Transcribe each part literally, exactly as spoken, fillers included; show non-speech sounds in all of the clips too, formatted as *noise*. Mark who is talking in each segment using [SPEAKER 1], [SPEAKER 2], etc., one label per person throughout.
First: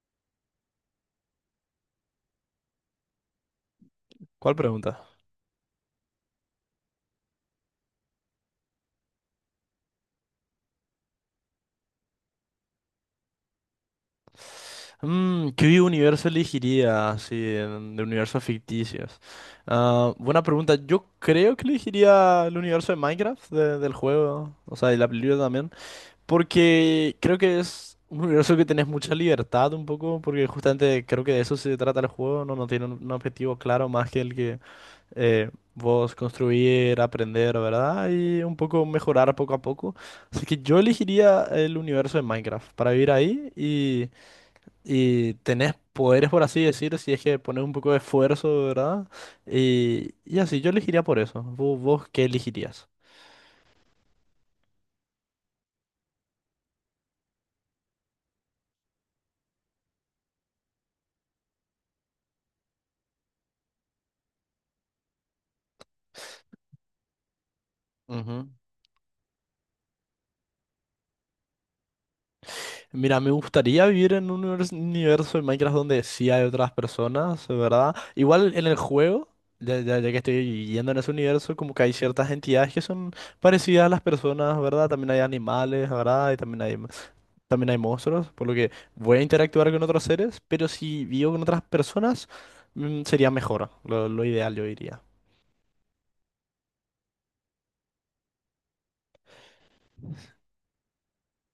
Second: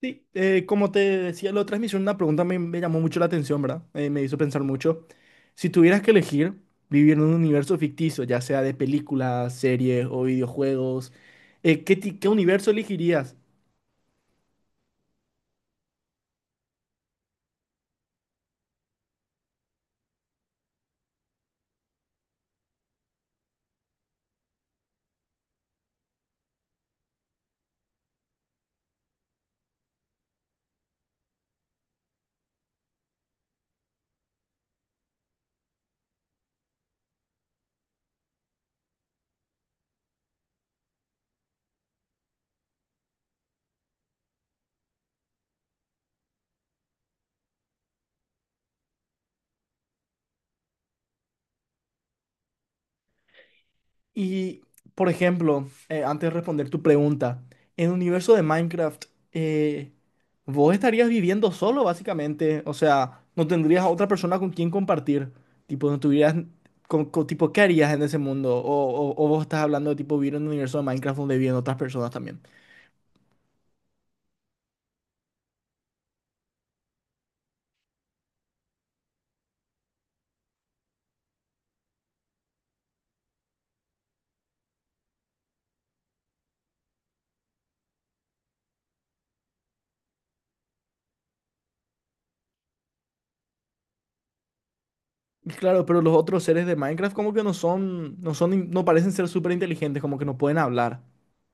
[SPEAKER 1] Sí, eh, como te decía, la otra vez una pregunta, me, me llamó mucho la atención, ¿verdad? Eh, me hizo
[SPEAKER 2] ¿Cuál
[SPEAKER 1] pensar
[SPEAKER 2] pregunta?
[SPEAKER 1] mucho. Si tuvieras que elegir vivir en un universo ficticio, ya sea de películas, series o videojuegos, eh, ¿qué, ti- qué universo elegirías?
[SPEAKER 2] Mm, ¿qué universo elegiría así en- de universos ficticios? Ah, buena pregunta. Yo creo que elegiría el universo de Minecraft de- del juego, o sea, y la película también, porque creo que es un universo que tenés mucha libertad un poco, porque justamente creo que de eso se trata el juego, no, no tiene un, un objetivo claro más que el que eh, vos construir, aprender, ¿verdad? Y un poco mejorar poco a poco. Así que yo elegiría el universo de Minecraft para vivir ahí y tenés poderes, por así decir, si es que pones un poco de esfuerzo, ¿verdad? Y, y así, yo elegiría por eso. ¿Vos, vos ¿qué elegirías?
[SPEAKER 1] Y, por ejemplo, eh, antes de responder tu pregunta, en el universo de Minecraft, eh, vos estarías viviendo solo, básicamente. O sea, no tendrías a otra persona con quien compartir. Tipo, no tuvieras... con- con- tipo, ¿qué harías en ese
[SPEAKER 2] Ujú.
[SPEAKER 1] mundo? O, o, o vos estás hablando de tipo vivir en un universo de Minecraft donde viven otras personas también.
[SPEAKER 2] Mira, me gustaría vivir en un univers- universo de Minecraft donde sí hay otras personas, ¿verdad? Igual en el juego, ya, ya- ya que estoy yendo en ese universo, como que hay ciertas entidades que son parecidas a las personas, ¿verdad? También hay animales, ¿verdad? Y también hay, también hay monstruos, por lo que voy a interactuar con otros seres, pero si vivo con otras personas, mm, sería mejor, lo, lo ideal yo diría.
[SPEAKER 1] Y claro, pero los otros seres de Minecraft como que no son, no son, in- no parecen ser súper inteligentes, como que no pueden hablar.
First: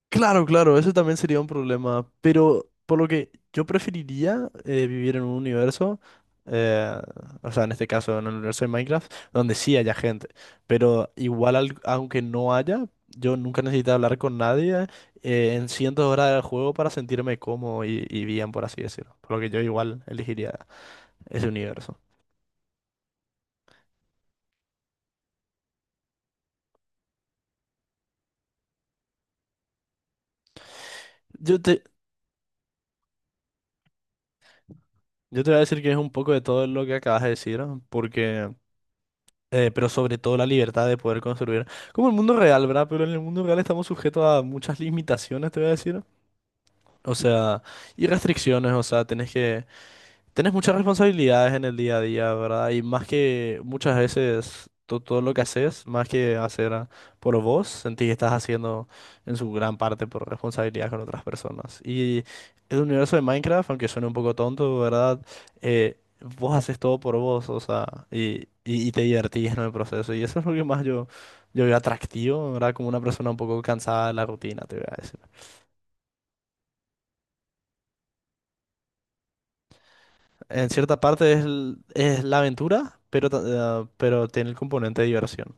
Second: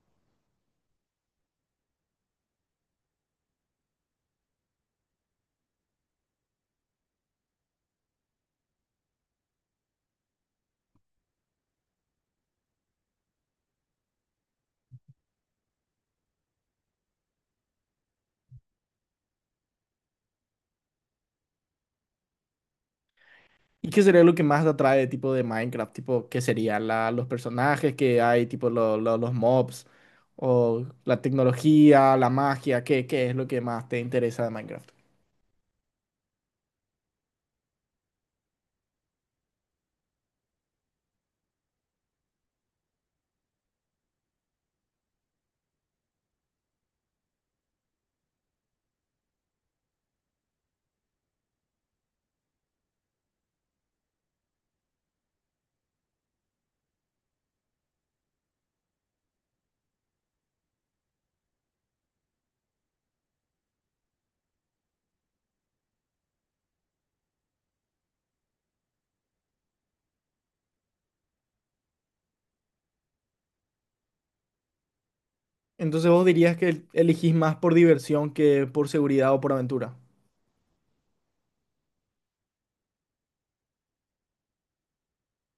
[SPEAKER 2] Claro, claro, eso también sería un problema, pero por lo que yo preferiría eh, vivir en un universo, eh, o sea, en este caso en el universo de Minecraft, donde sí haya gente, pero igual al- aunque no haya, yo nunca necesito hablar con nadie eh, en cientos de horas del juego para sentirme cómodo y, y bien, por así decirlo, por lo que yo igual elegiría ese universo.
[SPEAKER 1] ¿Y qué sería lo que más te atrae tipo de Minecraft? Tipo, ¿qué sería la, los personajes que hay, tipo lo- lo- los mobs, o la
[SPEAKER 2] Yo te,
[SPEAKER 1] tecnología, la magia? ¿Qué, ¿qué es lo que más te interesa de Minecraft?
[SPEAKER 2] yo te voy a decir que es un poco de todo lo que acabas de decir, porque... eh, pero sobre todo la libertad de poder construir. Como el mundo real, ¿verdad? Pero en el mundo real estamos sujetos a muchas limitaciones, te voy a decir. O sea, y restricciones, o sea, tenés que... Tenés muchas responsabilidades en el día a día, ¿verdad? Y más que muchas veces to- todo lo que haces, más que hacer a- por vos, sentís que estás haciendo en su gran parte por responsabilidad con otras personas. Y el universo de Minecraft, aunque suene un poco tonto, ¿verdad? Eh, Vos haces todo por vos, o sea, y, y, y te divertís en el proceso. Y eso es lo que más yo, yo veo atractivo, ¿verdad? Como una persona un poco cansada de la rutina, te voy a decir.
[SPEAKER 1] Entonces vos dirías que el- elegís más por diversión que por seguridad o por aventura.
[SPEAKER 2] En cierta parte es, l- es la aventura, pero, ta- eh, pero tiene el componente de diversión.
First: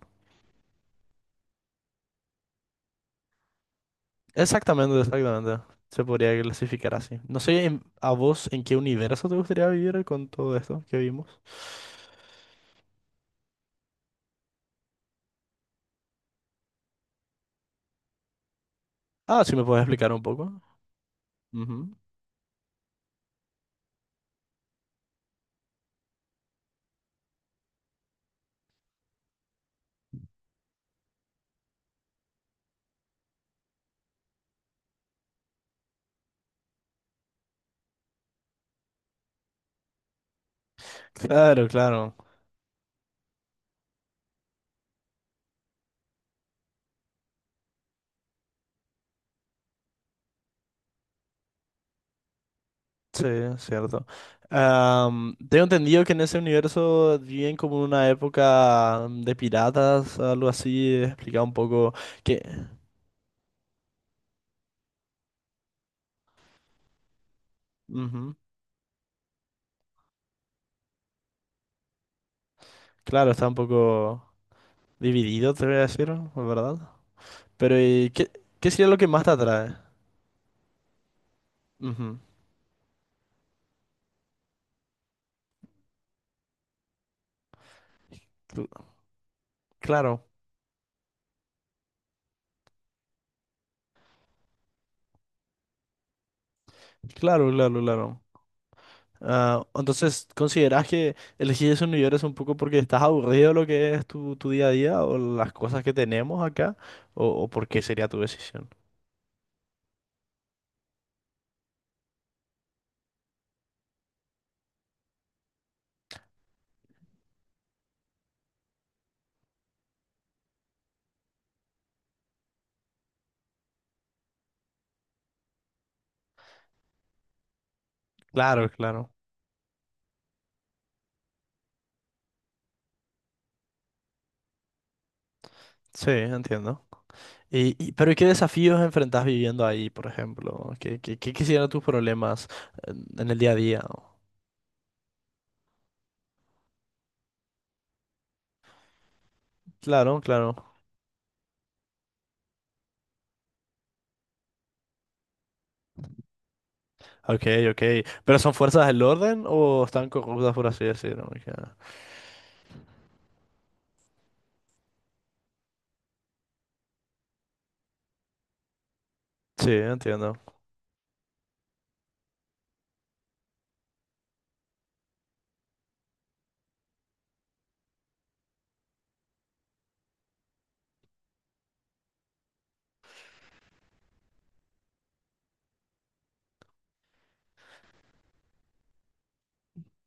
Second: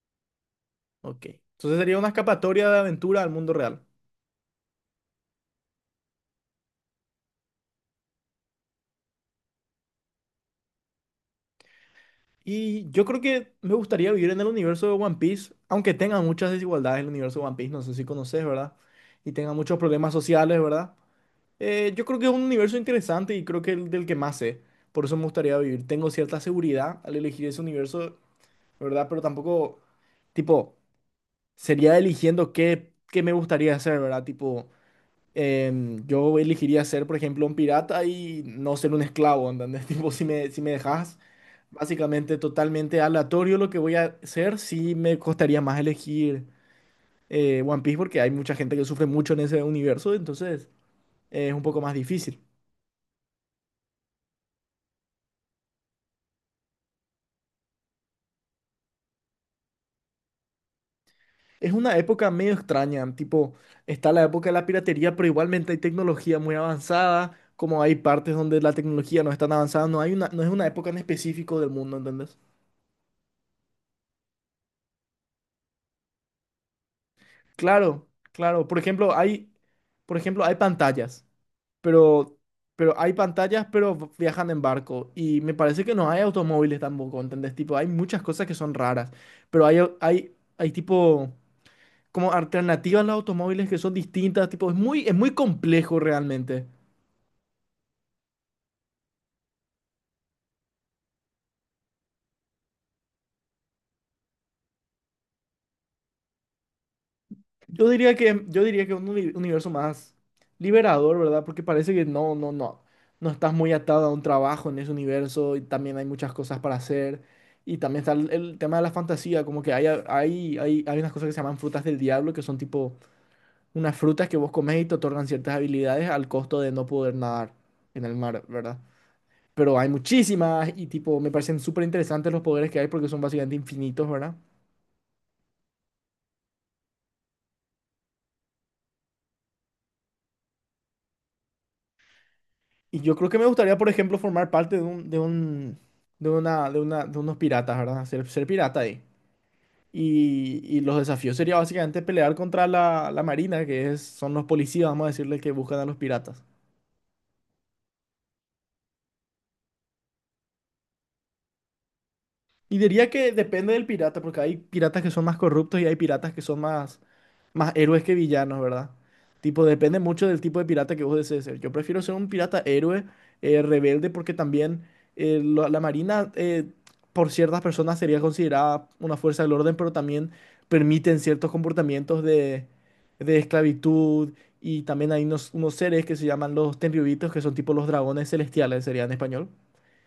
[SPEAKER 1] Ok. Entonces sería una escapatoria de aventura al mundo real.
[SPEAKER 2] Exactamente, exactamente. Se podría clasificar así. No sé en- a vos en qué universo te gustaría vivir con todo esto que vimos.
[SPEAKER 1] Y yo creo que me gustaría vivir en el universo de One Piece, aunque tenga muchas desigualdades el universo de One Piece, no sé si conoces, ¿verdad? Y
[SPEAKER 2] Ah,
[SPEAKER 1] tenga
[SPEAKER 2] si me
[SPEAKER 1] muchos
[SPEAKER 2] puedes
[SPEAKER 1] problemas
[SPEAKER 2] explicar un
[SPEAKER 1] sociales,
[SPEAKER 2] poco.
[SPEAKER 1] ¿verdad? Eh,
[SPEAKER 2] Ujú.
[SPEAKER 1] yo creo que es un universo interesante y creo que el del que más sé. Por eso me gustaría vivir. Tengo cierta seguridad al elegir ese universo, ¿verdad? Pero tampoco, tipo, sería eligiendo qué, qué me gustaría hacer, ¿verdad? Tipo, em, yo elegiría ser, por ejemplo, un pirata y no ser un esclavo, ¿entendés? *laughs* Tipo, si me, si me dejas
[SPEAKER 2] Claro, claro.
[SPEAKER 1] básicamente totalmente aleatorio lo que voy a hacer, sí me costaría más elegir eh, One Piece porque hay mucha gente que sufre mucho en ese universo, entonces eh, es un poco más difícil.
[SPEAKER 2] Sí, es cierto. Am, tengo entendido que en ese universo viven como una época de piratas, algo así. Explicaba un
[SPEAKER 1] Es
[SPEAKER 2] poco
[SPEAKER 1] una época
[SPEAKER 2] que...
[SPEAKER 1] medio extraña, tipo, está la época de la piratería, pero igualmente hay tecnología muy avanzada, como hay partes
[SPEAKER 2] Ujú.
[SPEAKER 1] donde la tecnología no es tan avanzada, no hay una, no es una época en específico del mundo, ¿entendés?
[SPEAKER 2] Claro, está un poco... Dividido, te voy a decir, la ¿verdad? Pero,
[SPEAKER 1] Claro,
[SPEAKER 2] ¿y qué,
[SPEAKER 1] claro.
[SPEAKER 2] ¿qué
[SPEAKER 1] Por
[SPEAKER 2] sería lo que
[SPEAKER 1] ejemplo,
[SPEAKER 2] más te
[SPEAKER 1] hay,
[SPEAKER 2] atrae?
[SPEAKER 1] por ejemplo, hay pantallas,
[SPEAKER 2] Ujú.
[SPEAKER 1] pero, pero hay pantallas, pero v- viajan en barco. Y me parece que no hay automóviles tampoco, ¿entendés? Tipo, hay muchas cosas que
[SPEAKER 2] Cl-
[SPEAKER 1] son raras, pero hay, au-
[SPEAKER 2] Claro,
[SPEAKER 1] hay, hay tipo, como alternativas a los automóviles que son distintas, tipo, es muy, es muy complejo realmente.
[SPEAKER 2] claro, claro, claro. Ah, entonces, ¿consideras que elegís esos universo un poco porque estás aburrido de lo que es tu, tu día a día o las cosas que tenemos acá? ¿O, o por qué
[SPEAKER 1] Yo
[SPEAKER 2] sería
[SPEAKER 1] diría
[SPEAKER 2] tu
[SPEAKER 1] que, yo
[SPEAKER 2] decisión?
[SPEAKER 1] diría que un uni- universo más liberador, ¿verdad? Porque parece que no, no, no, no estás muy atado a un trabajo en ese universo y también hay muchas cosas para hacer. Y también está el, el tema de la fantasía, como que hay, hay, hay, hay unas cosas que se llaman frutas del diablo, que son tipo unas frutas que vos comés y te otorgan ciertas habilidades al costo de no poder nadar en el mar,
[SPEAKER 2] Claro,
[SPEAKER 1] ¿verdad?
[SPEAKER 2] claro.
[SPEAKER 1] Pero hay muchísimas y tipo, me parecen súper interesantes los poderes que hay porque son básicamente infinitos, ¿verdad?
[SPEAKER 2] Sí, entiendo. Y, y- pero ¿y qué desafíos enfrentás viviendo ahí, por ejemplo? ¿Qué, qué, ¿qué quisieran tus problemas
[SPEAKER 1] Y
[SPEAKER 2] en
[SPEAKER 1] yo creo
[SPEAKER 2] en el
[SPEAKER 1] que me
[SPEAKER 2] día a
[SPEAKER 1] gustaría,
[SPEAKER 2] día?
[SPEAKER 1] por ejemplo, formar parte de un, de un, de una, de una, de unos piratas, ¿verdad? Ser, ser pirata ahí.
[SPEAKER 2] Claro, claro.
[SPEAKER 1] Y, y los desafíos sería básicamente pelear contra la, la marina, que es, son los policías, vamos a decirle, que buscan a los piratas.
[SPEAKER 2] Ok, ok. ¿Pero son fuerzas del orden o están corruptas, por así decirlo? Ok.
[SPEAKER 1] Y diría que depende del pirata, porque hay piratas que son más corruptos y hay piratas que son más, más héroes que villanos, ¿verdad? Tipo,
[SPEAKER 2] Sí,
[SPEAKER 1] depende mucho
[SPEAKER 2] entiendo.
[SPEAKER 1] del tipo de pirata que vos desees ser. Yo prefiero ser un pirata héroe, eh, rebelde, porque también eh, lo- la marina, eh, por ciertas personas, sería considerada una fuerza del orden, pero también permiten ciertos comportamientos de, de esclavitud. Y también hay unos, unos seres que se llaman los tenryubitos, que son tipo los dragones celestiales, sería en español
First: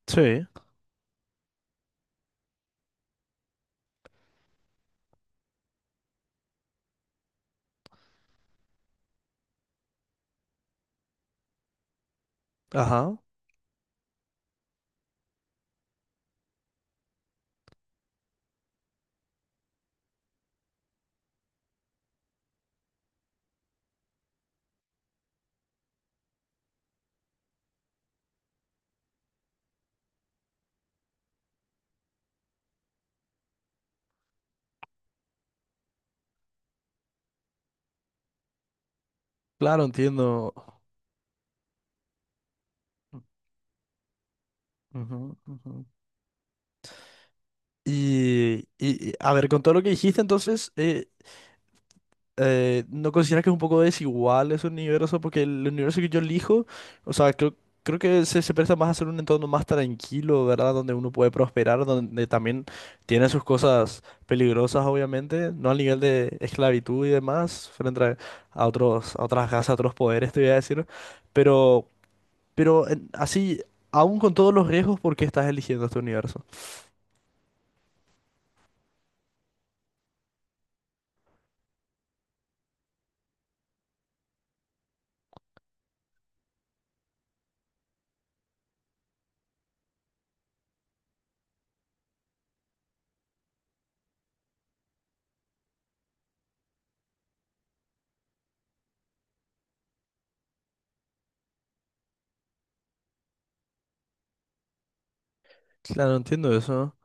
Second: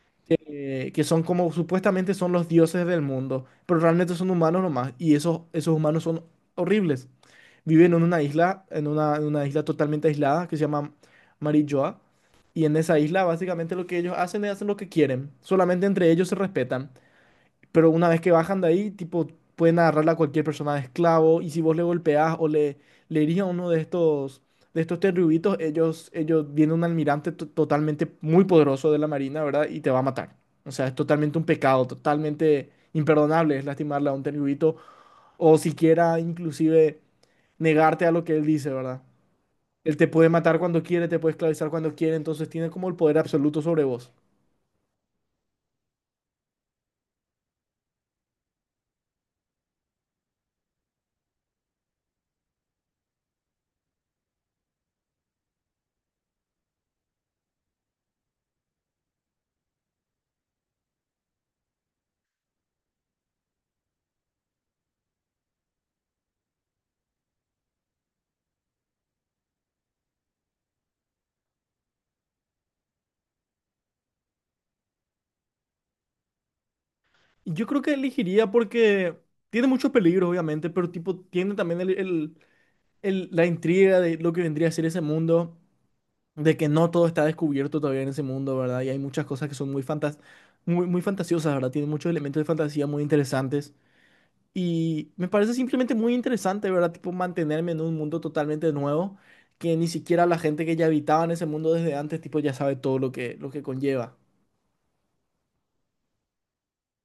[SPEAKER 2] Sí,
[SPEAKER 1] eh, que son como supuestamente son los dioses del mundo, pero realmente son humanos nomás, y esos, esos humanos son horribles. Viven en una isla, en una, en una isla totalmente aislada que se llama Marijoa, y en esa
[SPEAKER 2] ajá.
[SPEAKER 1] isla básicamente lo que ellos hacen es hacen lo que quieren, solamente entre ellos se respetan. Pero una vez que bajan de ahí, tipo, pueden agarrarla a cualquier persona de esclavo. Y si vos le golpeás o le, le herís a uno de estos, de estos terrubitos, ellos, ellos viene un almirante to- totalmente muy poderoso de la Marina, ¿verdad? Y te va a matar. O sea, es totalmente un pecado, totalmente imperdonable es lastimarle a un terrubito. O siquiera inclusive negarte a lo que él dice, ¿verdad?
[SPEAKER 2] Claro,
[SPEAKER 1] Él te puede
[SPEAKER 2] entiendo.
[SPEAKER 1] matar cuando quiere, te puede esclavizar cuando quiere, entonces tiene como el poder absoluto sobre vos.
[SPEAKER 2] Ujú, ujú. Y, y- y, a ver, con todo lo que dijiste, entonces, eh, eh, ¿no consideras que es un poco desigual ese universo? Porque el universo que yo elijo, o sea, creo, creo que se, se presta más a ser un entorno más tranquilo, ¿verdad? Donde uno puede prosperar, donde también tiene sus cosas peligrosas, obviamente, no al nivel de esclavitud y demás, frente a, a otros, a otras casas, a otros poderes, te voy a decir. Pero, pero en- Así, aún con todos los riesgos, ¿por qué estás eligiendo este universo?
[SPEAKER 1] Yo creo que elegiría porque tiene muchos peligros, obviamente, pero tipo tiene también el- el- el- la intriga de lo que vendría a ser ese mundo, de que no todo está descubierto todavía en ese mundo, ¿verdad? Y hay muchas cosas que son muy fantas muy, muy fantasiosas, ¿verdad? Tiene muchos elementos de fantasía muy interesantes. Y me parece simplemente muy interesante, ¿verdad? Tipo mantenerme en un mundo totalmente nuevo, que ni siquiera la gente que ya habitaba en ese mundo desde antes, tipo ya sabe todo lo que, lo que conlleva.
[SPEAKER 2] Claro, entiendo eso.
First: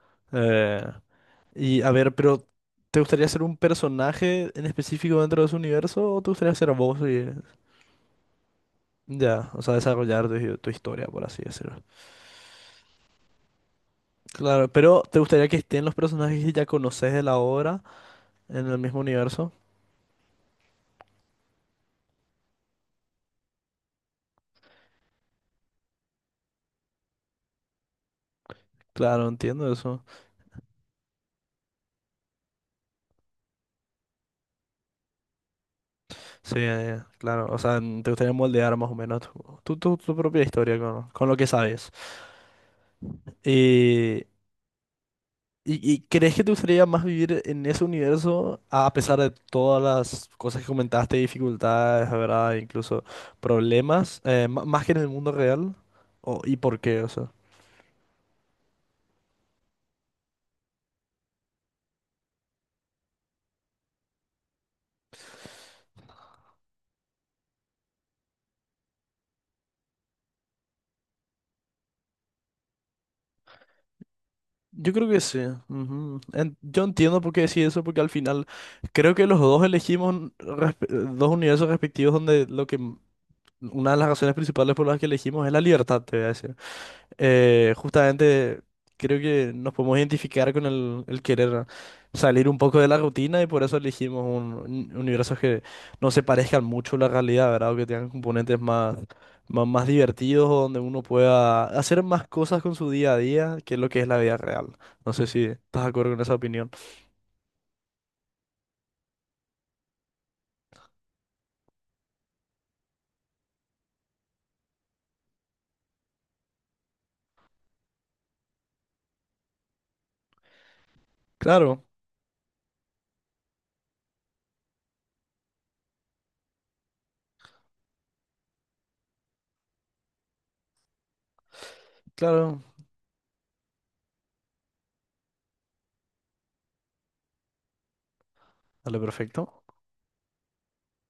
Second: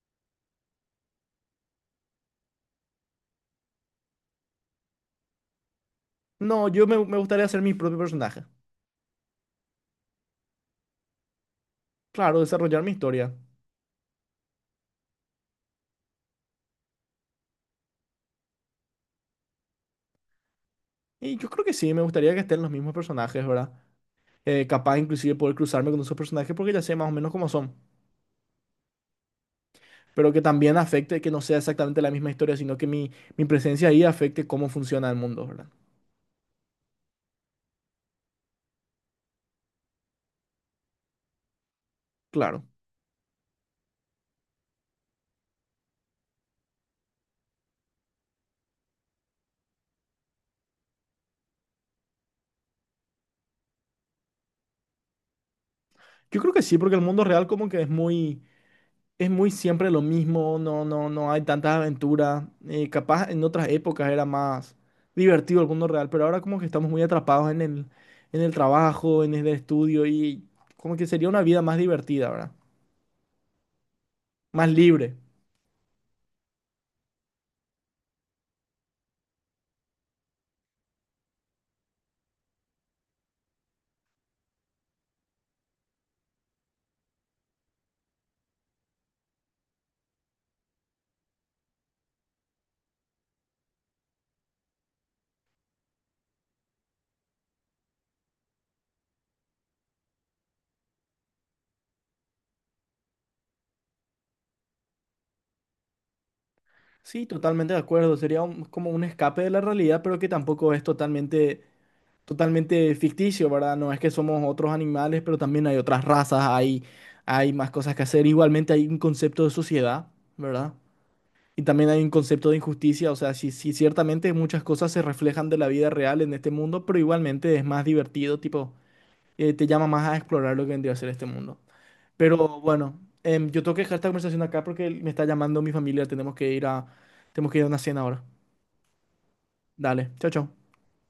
[SPEAKER 2] Y a ver, pero ¿te gustaría ser un personaje en específico dentro de su universo o te gustaría
[SPEAKER 1] No,
[SPEAKER 2] ser
[SPEAKER 1] yo me,
[SPEAKER 2] vos
[SPEAKER 1] me
[SPEAKER 2] y
[SPEAKER 1] gustaría ser mi propio personaje.
[SPEAKER 2] ya, o sea, desarrollar tu, tu historia, por así decirlo?
[SPEAKER 1] Claro, desarrollar mi historia.
[SPEAKER 2] Claro, pero ¿te gustaría que estén los personajes que ya conoces de la obra en el mismo universo?
[SPEAKER 1] Y yo creo que sí, me gustaría que estén los mismos personajes, ¿verdad? Eh, capaz inclusive poder cruzarme con esos personajes porque ya sé más o menos cómo son.
[SPEAKER 2] Claro, entiendo eso.
[SPEAKER 1] Pero que también afecte que no sea exactamente la misma historia, sino que mi, mi presencia ahí afecte cómo funciona el mundo, ¿verdad?
[SPEAKER 2] Sí, eh, claro, o sea, n- te gustaría moldear más o menos tu, tu, tu- tu propia historia con, con lo que sabes.
[SPEAKER 1] Claro.
[SPEAKER 2] Y ¿Y, y crees que te gustaría más vivir en ese universo a pesar de todas las cosas que comentaste, dificultades, ¿verdad? Incluso problemas, eh, ma- más que en el mundo real?
[SPEAKER 1] Yo
[SPEAKER 2] ¿O,
[SPEAKER 1] creo
[SPEAKER 2] ¿y
[SPEAKER 1] que sí,
[SPEAKER 2] por
[SPEAKER 1] porque el
[SPEAKER 2] qué? O
[SPEAKER 1] mundo
[SPEAKER 2] sea,
[SPEAKER 1] real como que es muy, es muy siempre lo mismo, no, no, no hay tantas aventuras. Eh, capaz en otras épocas era más divertido el mundo real, pero ahora como que estamos muy atrapados en el, en el trabajo, en el estudio y como que sería una vida más divertida, ¿verdad? Más
[SPEAKER 2] yo creo
[SPEAKER 1] libre.
[SPEAKER 2] que sí. Ujú. En- yo entiendo por qué decís eso, porque al final creo que los dos elegimos un respe- dos universos respectivos donde lo que m- una de las razones principales por las que elegimos es la libertad, te voy a decir. Eh, justamente creo que nos podemos identificar con el, el querer salir un poco de la rutina y por eso elegimos un, un- universos que no se parezcan mucho a la realidad, ¿verdad? O que tengan componentes más, más, más divertidos o donde uno pueda hacer más cosas con su día a día que lo que es la vida real. No sé si estás de acuerdo con esa opinión.
[SPEAKER 1] Sí, totalmente de acuerdo. Sería un- como un escape de la realidad, pero que tampoco es totalmente, totalmente ficticio, ¿verdad? No es que somos otros animales, pero también hay otras razas, hay, hay más cosas que hacer. Igualmente hay un concepto de sociedad, ¿verdad? Y
[SPEAKER 2] Claro,
[SPEAKER 1] también hay un concepto de injusticia. O sea, sí, sí, ciertamente muchas cosas se reflejan de la vida real en este mundo, pero igualmente es más divertido, tipo, eh, te llama más a explorar lo que vendría a ser este mundo. Pero
[SPEAKER 2] claro.
[SPEAKER 1] bueno, em, yo tengo que dejar esta conversación acá porque me está llamando mi familia, tenemos que ir a, tenemos que ir a una cena ahora.
[SPEAKER 2] Dale, perfecto.
[SPEAKER 1] Dale, chao, chao.